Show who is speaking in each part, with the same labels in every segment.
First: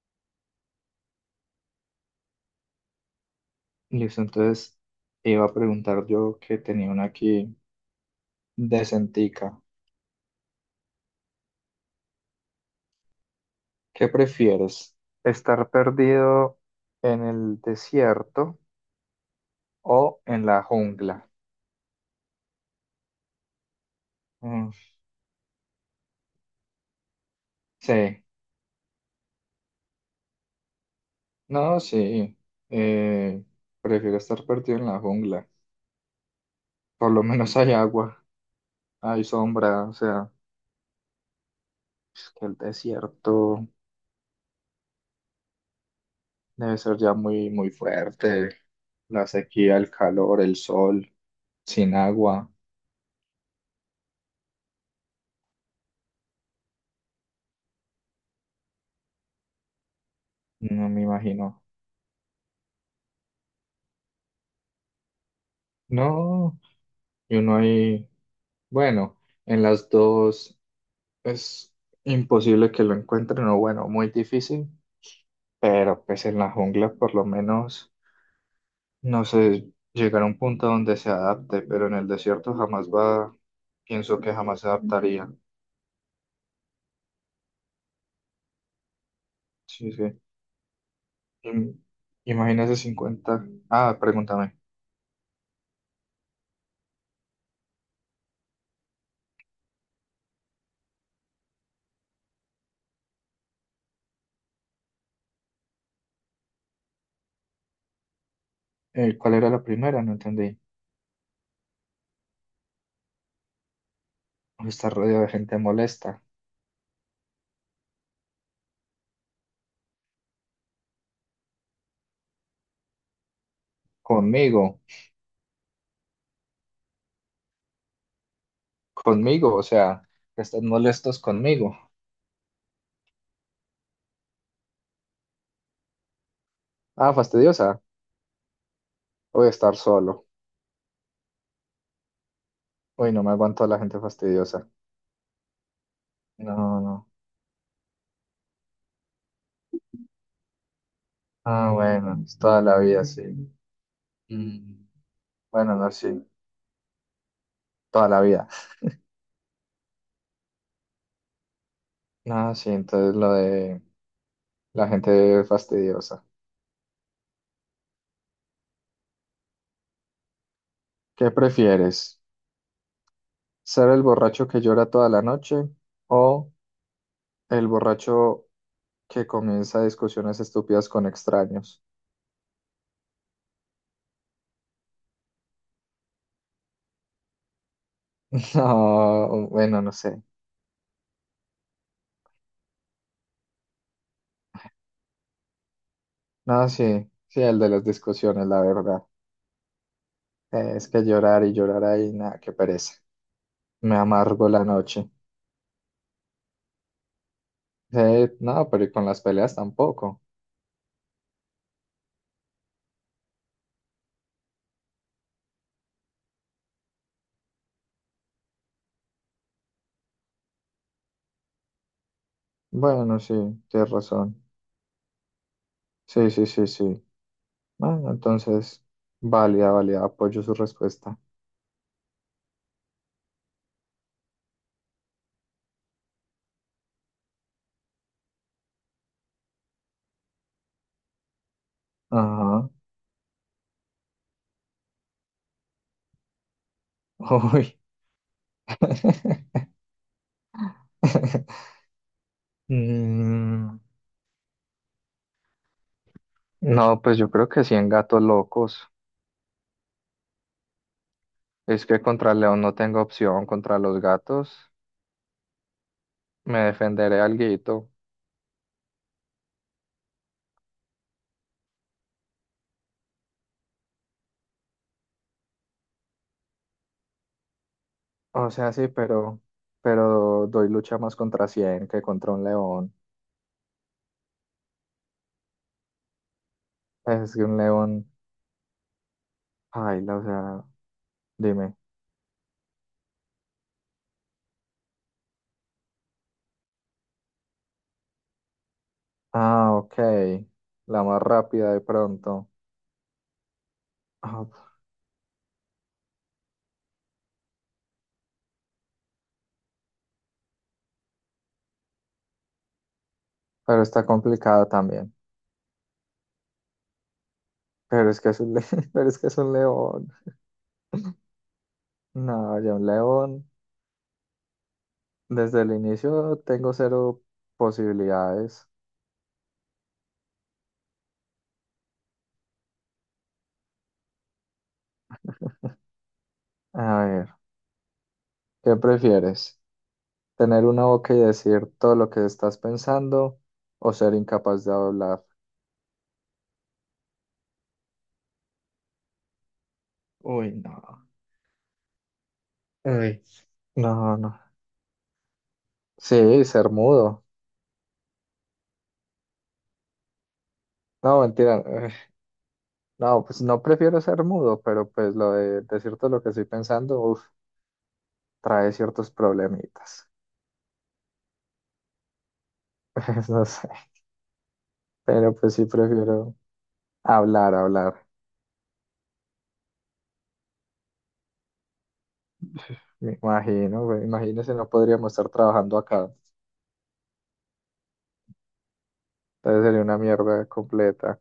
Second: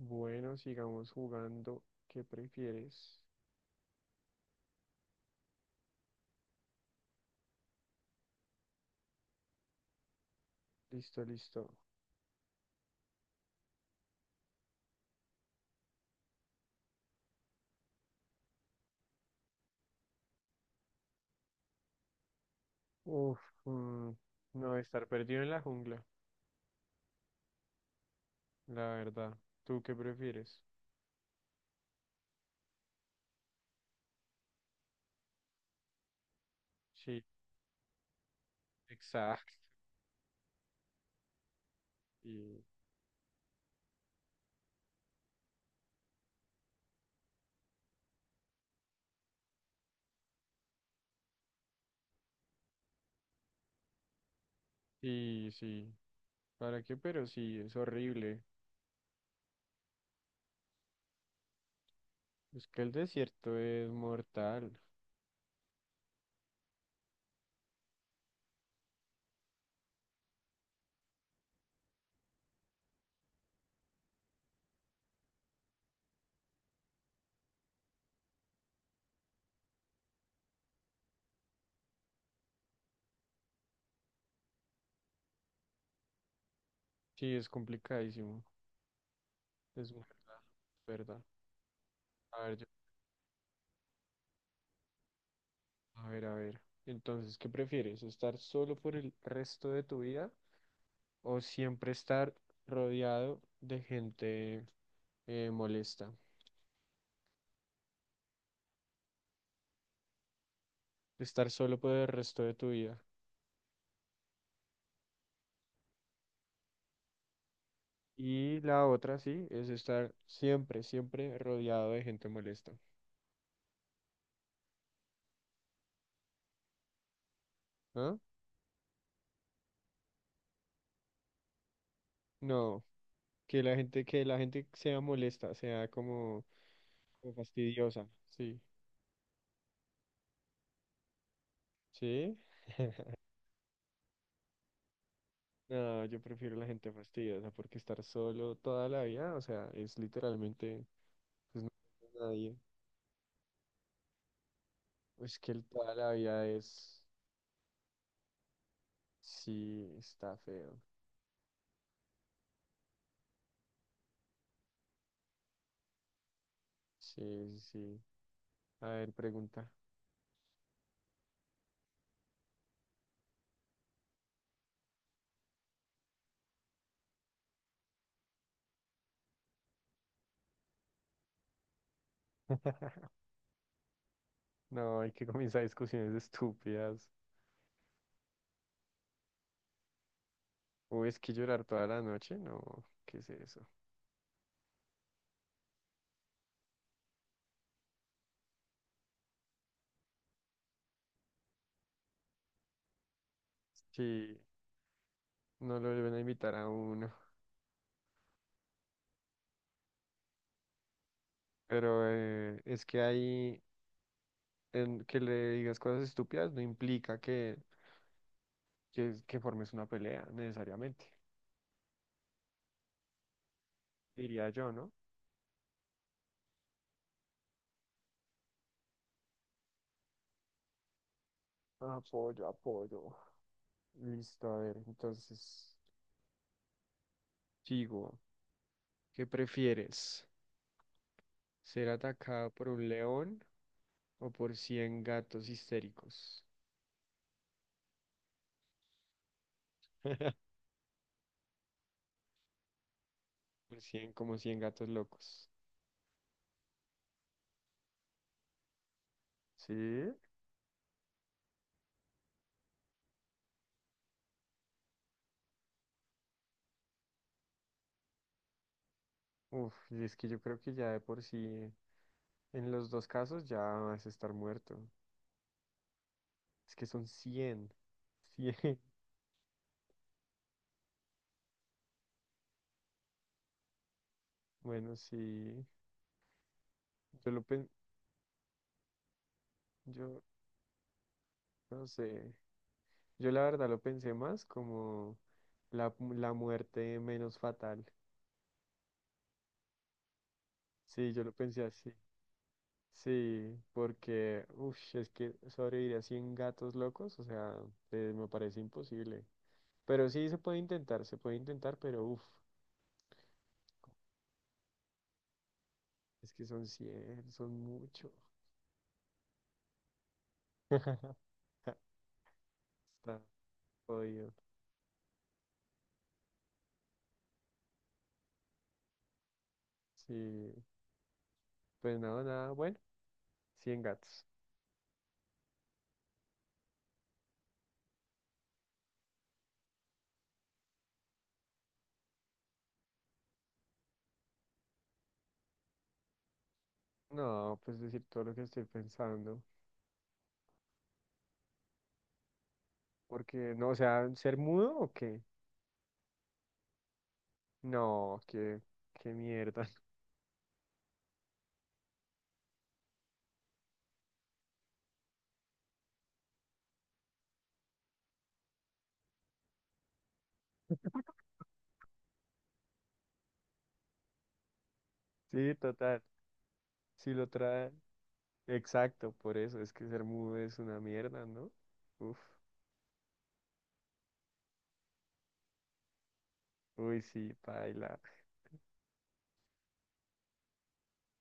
Speaker 1: Bueno, sigamos jugando. ¿Qué prefieres?
Speaker 2: Listo, entonces te iba a preguntar yo que tenía una aquí decentica.
Speaker 1: Listo, listo.
Speaker 2: ¿Qué prefieres? ¿Estar perdido en el desierto o en la jungla?
Speaker 1: Uf, mm,
Speaker 2: Mm,
Speaker 1: no, estar perdido en la jungla,
Speaker 2: sí,
Speaker 1: la verdad. ¿Tú qué prefieres?
Speaker 2: no, sí. Eh, Prefiero estar perdido en la jungla. Por lo
Speaker 1: Sí,
Speaker 2: menos hay agua, hay
Speaker 1: exacto.
Speaker 2: sombra, o sea, es que el
Speaker 1: Sí,
Speaker 2: desierto debe ser ya muy, muy fuerte. La sequía, el calor, el sol, sin agua,
Speaker 1: sí. ¿Para qué? Pero sí, es horrible.
Speaker 2: no me imagino.
Speaker 1: Es que el desierto es mortal.
Speaker 2: No, y uno ahí, bueno, en las dos es imposible que lo encuentren, o bueno, muy difícil, pero pues en la jungla por lo menos, no sé, llegar a un punto donde se adapte, pero en el desierto jamás va, pienso que jamás se adaptaría.
Speaker 1: Sí, es complicadísimo.
Speaker 2: Sí,
Speaker 1: Es
Speaker 2: sí.
Speaker 1: verdad, verdad.
Speaker 2: Im-
Speaker 1: A ver,
Speaker 2: Imagínese 50. Ah, pregúntame,
Speaker 1: a ver, a ver. Entonces, ¿qué prefieres? ¿Estar solo por el resto de tu vida o siempre estar rodeado de gente molesta,
Speaker 2: ¿cuál era la primera? No entendí.
Speaker 1: estar solo por el resto de tu vida?
Speaker 2: Estar rodeado de gente molesta.
Speaker 1: Y la otra, sí, es estar siempre, siempre rodeado de gente molesta.
Speaker 2: Conmigo,
Speaker 1: ¿Ah?
Speaker 2: conmigo, o sea, que están molestos conmigo.
Speaker 1: No, que la gente sea molesta, sea como,
Speaker 2: Ah,
Speaker 1: como
Speaker 2: fastidiosa.
Speaker 1: fastidiosa, sí,
Speaker 2: Voy a estar solo.
Speaker 1: sí.
Speaker 2: Uy, no me aguanto a la gente fastidiosa.
Speaker 1: No, yo prefiero la
Speaker 2: No,
Speaker 1: gente
Speaker 2: no.
Speaker 1: fastidiosa porque estar solo toda la vida, o sea, es literalmente, pues no,
Speaker 2: Ah,
Speaker 1: hay
Speaker 2: bueno, es
Speaker 1: nadie.
Speaker 2: toda la vida, sí. Mm.
Speaker 1: Es que el
Speaker 2: Bueno, no,
Speaker 1: toda
Speaker 2: sí,
Speaker 1: la vida es,
Speaker 2: toda la vida.
Speaker 1: sí, está feo.
Speaker 2: No, sí, entonces lo de la gente fastidiosa.
Speaker 1: Sí, sí. A ver, pregunta.
Speaker 2: ¿Qué prefieres? ¿Ser el borracho que llora toda la noche o el borracho que comienza discusiones estúpidas con extraños?
Speaker 1: No, hay que comenzar discusiones estúpidas.
Speaker 2: No, bueno, no sé.
Speaker 1: Uy, es que llorar toda la noche, no, ¿qué es eso?
Speaker 2: No, sí, sí, el de las discusiones, la verdad. Es que llorar y llorar ahí, nada, qué pereza. Me
Speaker 1: Sí,
Speaker 2: amargo la noche.
Speaker 1: no lo deben invitar a uno.
Speaker 2: No, pero y con las peleas tampoco.
Speaker 1: Pero es que ahí, en que le digas cosas estúpidas no implica que formes una pelea, necesariamente.
Speaker 2: Bueno, sí, tienes razón.
Speaker 1: Diría yo, ¿no?
Speaker 2: Sí, sí, sí, sí. Bueno, entonces, válida, válida, apoyo su respuesta.
Speaker 1: Apoyo, apoyo. Listo, a ver, entonces, sigo. ¿Qué prefieres? ¿Ser atacado por
Speaker 2: Ajá.
Speaker 1: un león o por 100 gatos histéricos?
Speaker 2: Uy. Mm,
Speaker 1: Por cien, como 100 gatos locos.
Speaker 2: no, pues yo creo que sí en gatos locos.
Speaker 1: Sí.
Speaker 2: Es que contra el león no tengo opción, contra los gatos me defenderé alguito.
Speaker 1: Uf, y es que yo creo que ya de por sí, en los dos casos ya vas a estar muerto. Es que son cien
Speaker 2: O sea,
Speaker 1: 100.
Speaker 2: sí, pero doy lucha más contra 100 que contra un león.
Speaker 1: Bueno, sí. Yo
Speaker 2: Es
Speaker 1: lo
Speaker 2: que un
Speaker 1: pen,
Speaker 2: león. Paila,
Speaker 1: yo
Speaker 2: o sea, dime.
Speaker 1: no sé. Yo la verdad lo pensé más como la muerte menos fatal.
Speaker 2: Ah, ok. La
Speaker 1: Sí, yo
Speaker 2: más
Speaker 1: lo pensé
Speaker 2: rápida de
Speaker 1: así.
Speaker 2: pronto.
Speaker 1: Sí, porque,
Speaker 2: Ah,
Speaker 1: uff, es que sobrevivir a 100 gatos locos, o sea, me parece imposible. Pero sí se puede intentar, pero uff,
Speaker 2: pero está complicada también.
Speaker 1: es que son cien, son mucho.
Speaker 2: Pero es que es un, pero es que es un león. No, ya un
Speaker 1: Está
Speaker 2: león.
Speaker 1: jodido.
Speaker 2: Desde el inicio tengo cero posibilidades.
Speaker 1: Sí, pues nada, nada, bueno, 100 gatos.
Speaker 2: A ver, ¿qué prefieres? ¿Tener una boca y decir todo lo que estás pensando o ser incapaz de hablar?
Speaker 1: No, pues decir todo lo que estoy pensando.
Speaker 2: Uy, no. Uy.
Speaker 1: Porque, no, o
Speaker 2: No,
Speaker 1: sea, ¿ser
Speaker 2: no.
Speaker 1: mudo o qué?
Speaker 2: Sí, ser mudo.
Speaker 1: No, qué, qué mierda.
Speaker 2: No, mentira. No, pues no prefiero ser mudo, pero pues lo de decirte lo que estoy pensando, uf, trae ciertos problemitas. Pues no sé, pero
Speaker 1: Sí,
Speaker 2: pues sí
Speaker 1: total.
Speaker 2: prefiero
Speaker 1: Sí lo
Speaker 2: hablar,
Speaker 1: trae.
Speaker 2: hablar.
Speaker 1: Exacto, por eso es que ser mudo es una mierda, ¿no? Uf,
Speaker 2: Me imagino, güey, imagínese, no podríamos estar trabajando acá.
Speaker 1: uy, sí, paila.
Speaker 2: Entonces sería una mierda completa.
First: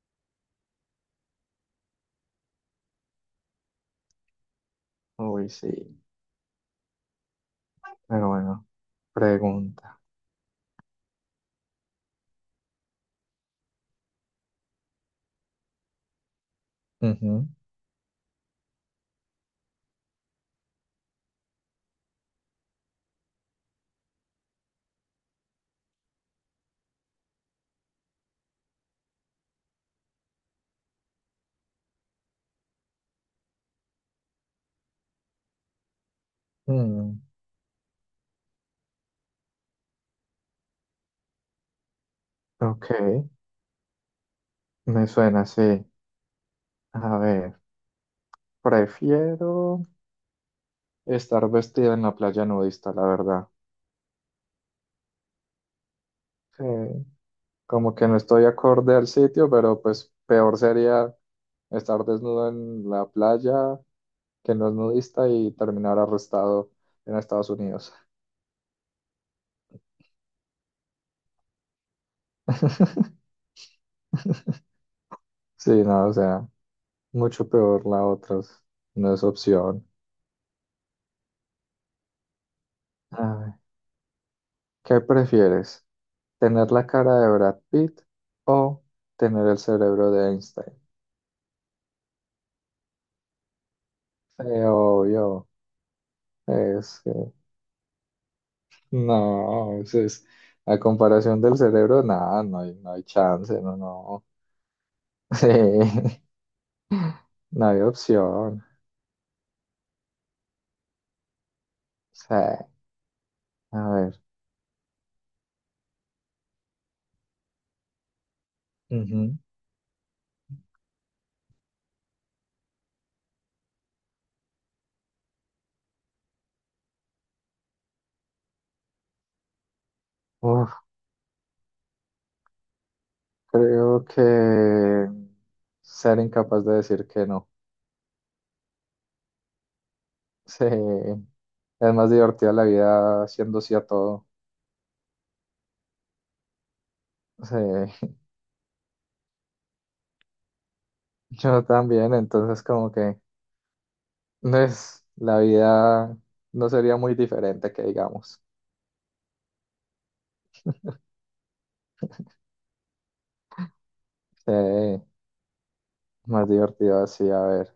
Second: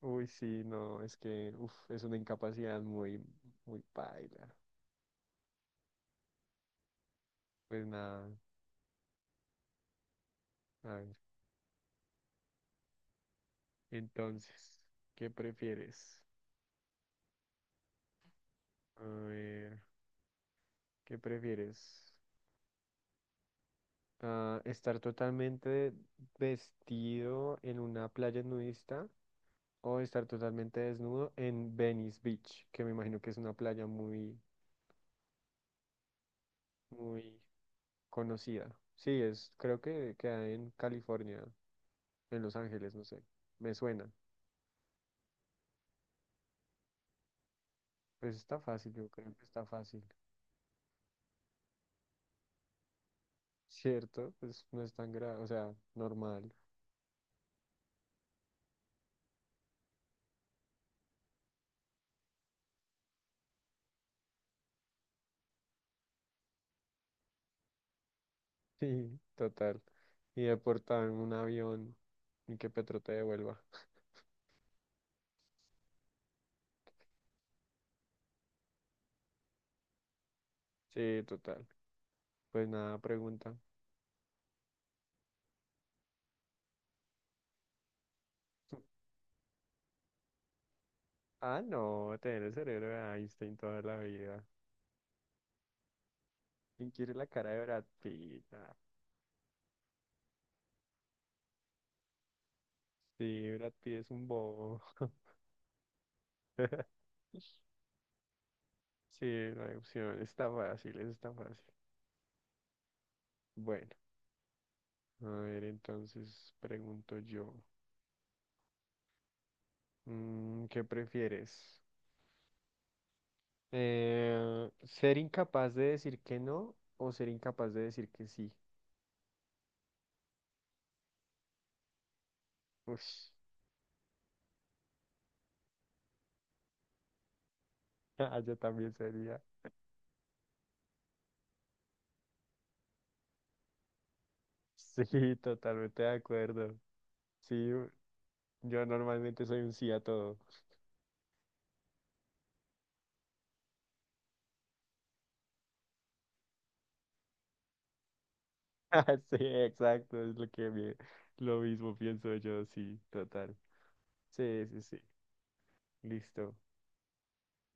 Speaker 1: Uy, sí, no, es que uf, es una incapacidad muy, muy paila.
Speaker 2: Uy, sí,
Speaker 1: Pues nada,
Speaker 2: pero bueno, pregunta.
Speaker 1: a ver. Entonces, ¿qué prefieres?
Speaker 2: Ujú.
Speaker 1: A ver, ¿qué prefieres? Ah, ¿estar totalmente vestido en una playa nudista o estar totalmente desnudo en Venice Beach, que me imagino que es una playa muy,
Speaker 2: Mm,
Speaker 1: muy conocida? Sí, es, creo que queda en California, en Los
Speaker 2: ok,
Speaker 1: Ángeles, no sé. Me suena.
Speaker 2: me suena así. A ver,
Speaker 1: Pues está fácil, yo creo que está
Speaker 2: prefiero
Speaker 1: fácil,
Speaker 2: estar vestida en la playa nudista, la verdad.
Speaker 1: ¿cierto? Pues no es tan grave, o sea, normal.
Speaker 2: Sí, como que no estoy acorde al sitio, pero pues peor sería estar desnudo en la playa que no es nudista y terminar arrestado en Estados Unidos.
Speaker 1: Sí, total. Y deportado en un avión y que Petro te devuelva.
Speaker 2: Sí, no, o sea, mucho peor la otra, no es opción.
Speaker 1: Sí, total. Pues nada,
Speaker 2: A ver,
Speaker 1: pregunta.
Speaker 2: ¿qué prefieres? ¿Tener la cara de Brad Pitt o tener el cerebro de Einstein?
Speaker 1: Ah, no, tener el cerebro de Einstein toda la vida.
Speaker 2: Sí, obvio,
Speaker 1: ¿Quién
Speaker 2: es que
Speaker 1: quiere la cara de Brad Pitt? Ah,
Speaker 2: no, a comparación del cerebro, nada, no hay
Speaker 1: sí,
Speaker 2: chance,
Speaker 1: Brad
Speaker 2: no,
Speaker 1: Pitt es
Speaker 2: no.
Speaker 1: un bobo.
Speaker 2: Sí, no hay opción.
Speaker 1: Sí, no hay opción, está fácil, eso está fácil.
Speaker 2: Sí, a
Speaker 1: Bueno,
Speaker 2: ver.
Speaker 1: a ver, entonces pregunto yo,
Speaker 2: Ujú.
Speaker 1: mm, ¿qué prefieres? Ser incapaz de decir que no o ser incapaz de decir que sí.
Speaker 2: Uf,
Speaker 1: Ush,
Speaker 2: creo que ser incapaz de decir que no.
Speaker 1: ah, yo también sería.
Speaker 2: Sí, es más divertida la vida siendo sí a todo.
Speaker 1: Sí, totalmente de acuerdo. Sí,
Speaker 2: Sí,
Speaker 1: yo normalmente soy un sí a todo.
Speaker 2: yo también, entonces como que no es la vida no sería muy diferente que digamos.
Speaker 1: Sí, exacto, es lo que me- lo mismo pienso yo, sí, total.
Speaker 2: Sí,
Speaker 1: Sí, sí, sí,
Speaker 2: más
Speaker 1: listo.
Speaker 2: divertido así, a ver.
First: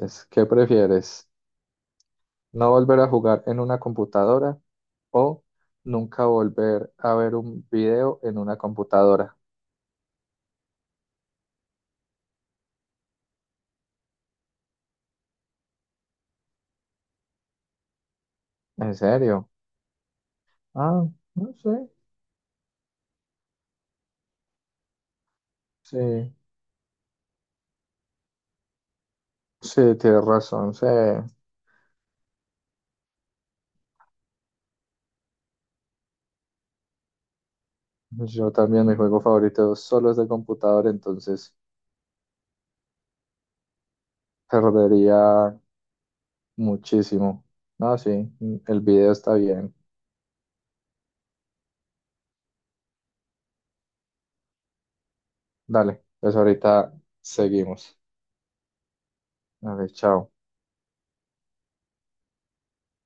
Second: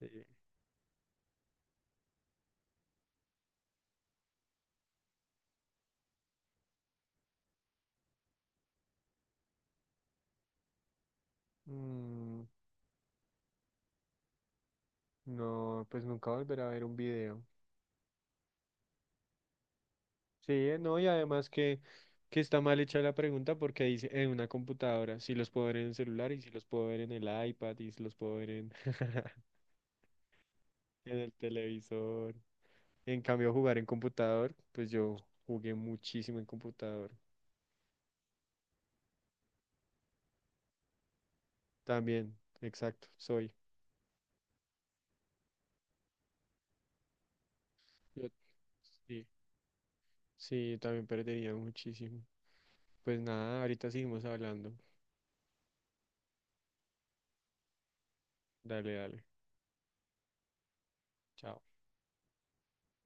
Speaker 1: Sí.
Speaker 2: ¿qué prefieres? ¿No volver a jugar en una computadora o nunca volver a ver un video en una computadora?
Speaker 1: Mm, no, pues nunca volver a ver un video.
Speaker 2: ¿En serio?
Speaker 1: Sí, no, y
Speaker 2: Ah,
Speaker 1: además
Speaker 2: no sé.
Speaker 1: que está mal hecha la pregunta porque dice en una computadora, si los puedo ver en el
Speaker 2: Sí,
Speaker 1: celular y si los puedo ver en el iPad y si los puedo ver en,
Speaker 2: sí, tienes razón. Sí.
Speaker 1: en el televisor. En cambio, jugar en computador, pues yo jugué muchísimo en computador.
Speaker 2: Yo también, mi juego favorito solo es de computador, entonces
Speaker 1: También, exacto, soy.
Speaker 2: perdería muchísimo. No, sí,
Speaker 1: Yo-
Speaker 2: el video
Speaker 1: sí,
Speaker 2: está bien.
Speaker 1: sí, también perdería muchísimo. Pues nada, ahorita seguimos hablando.
Speaker 2: Dale, pues ahorita seguimos.
Speaker 1: Dale, dale.
Speaker 2: A ver, chao.
Speaker 1: Chao.